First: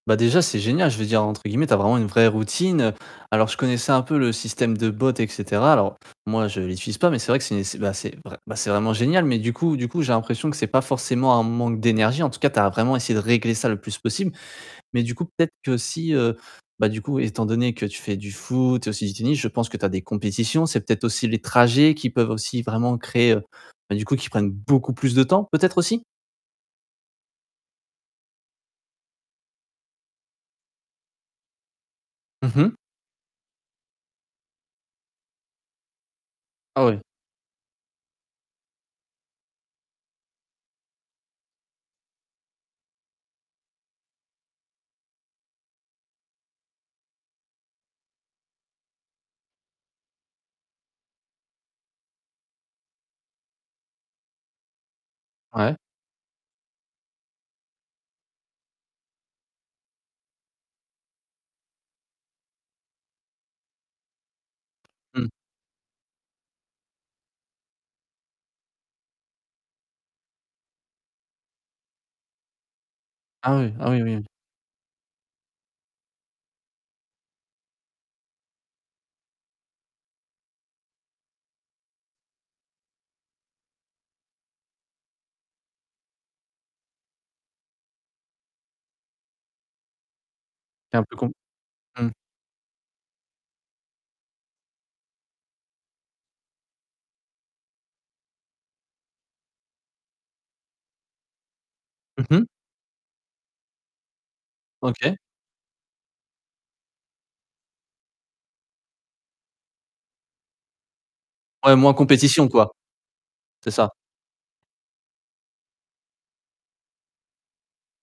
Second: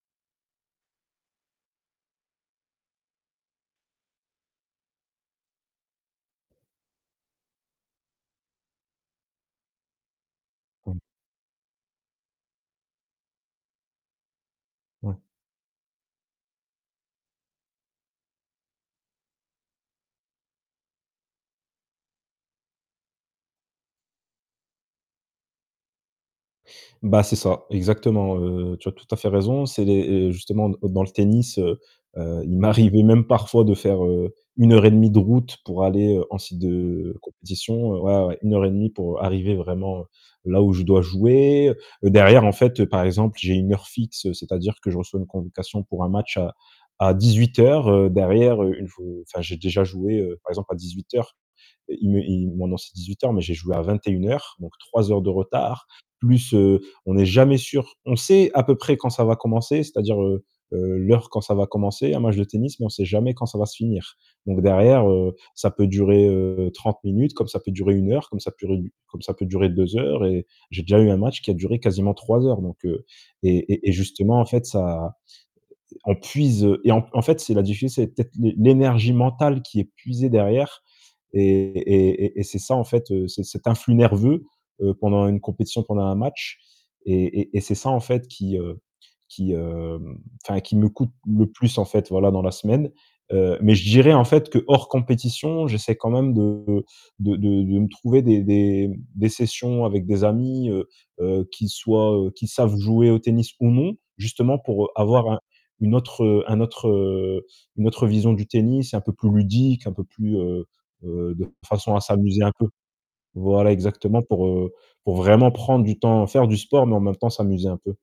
Bah, déjà c'est génial je veux dire, entre guillemets, tu as vraiment une «vraie routine». Alors je connaissais un peu le système de bot et cetera. Alors moi je l'utilise pas mais c'est vrai que c'est c'est, bah, c'est vrai bah, vraiment génial mais du coup du coup j'ai l'impression que c'est pas Mmh. forcément un manque d'énergie, en tout cas, tu as vraiment essayé de régler ça le plus possible. Mais du Ouais. coup, peut-être que si heu, bah, du coup, oui, étant donné que tu fais du foot et aussi du tennis, je pense que tu as des compétitions. C'est peut-être aussi les trajets qui peuvent aussi vraiment créer, ben, du coup, qui prennent beaucoup plus de temps, peut-être aussi? Bah, c'est ça exactement, heu, tu as tout à fait raison, c'est les heu, justement d dans le tennis, heu heu, Mmh il mh. m'arrivait même parfois de faire, heu, 1 heure et demie de route pour aller, heu, en site Ah ouais. de compétition, ouais, ouais, ouais, 1 heure et demie pour arriver vraiment là où je dois jouer, derrière en fait, par exemple, j'ai une heure fixe, c'est-à-dire que je reçois une convocation pour un match à à 18:00 derrière, heu, une f heu, enfin j'ai déjà joué, heu, par exemple, à 18:00 heu, il me il m maintenant c'est 18:00 mais j'ai joué à 21:00 donc 3 heures de Ouais. retard plus, heu, on n'est jamais sûr, on sait à peu près quand ça va commencer, c'est-à-dire, heu heu, l'heure quand ça va commencer un match de tennis, mais on sait jamais quand ça va se finir. Donc derrière, Mmh. heu, ça peut durer, heu, 30 minutes, comme ça peut durer 1 heure, comme ça purée du comme ça peut durer 2 heures et j'ai déjà eu un match qui a duré quasiment 3 heures donc, heu, Ah et oui, et ah et oui, oui. justement, en fait, ça, heu, on puise et en en fait c'est la diffi c'est peut-être l'é l'énergie mentale qui est puisée derrière et et et et c'est ça en fait, c'est cet influx nerveux, heu, pendant une compétition, pendant un match et et et c'est ça, en fait, qui, heu, qui, hem, enfin qui me C'est un coûte peu comp le plus en mmh. fait, voilà dans la semaine. Heu, mais je dirais en fait que hors compétition, j'essaie quand même de de de de me trouver des des m des sessions avec des amis, heu heu, qui soient, Mmh heu, mh. qui savent jouer au tennis ou non justement pour OK. avoir un une autre, heu, un autre, heu, une autre vision du tennis un peu plus ludique, un peu plus, heu heu, de Ouais, moins en façon à s'amuser compétition, un peu. quoi. Voilà, C'est ça. exactement pour, heu, pour vraiment prendre du temps, faire du sport, mais en même temps s'amuser un peu.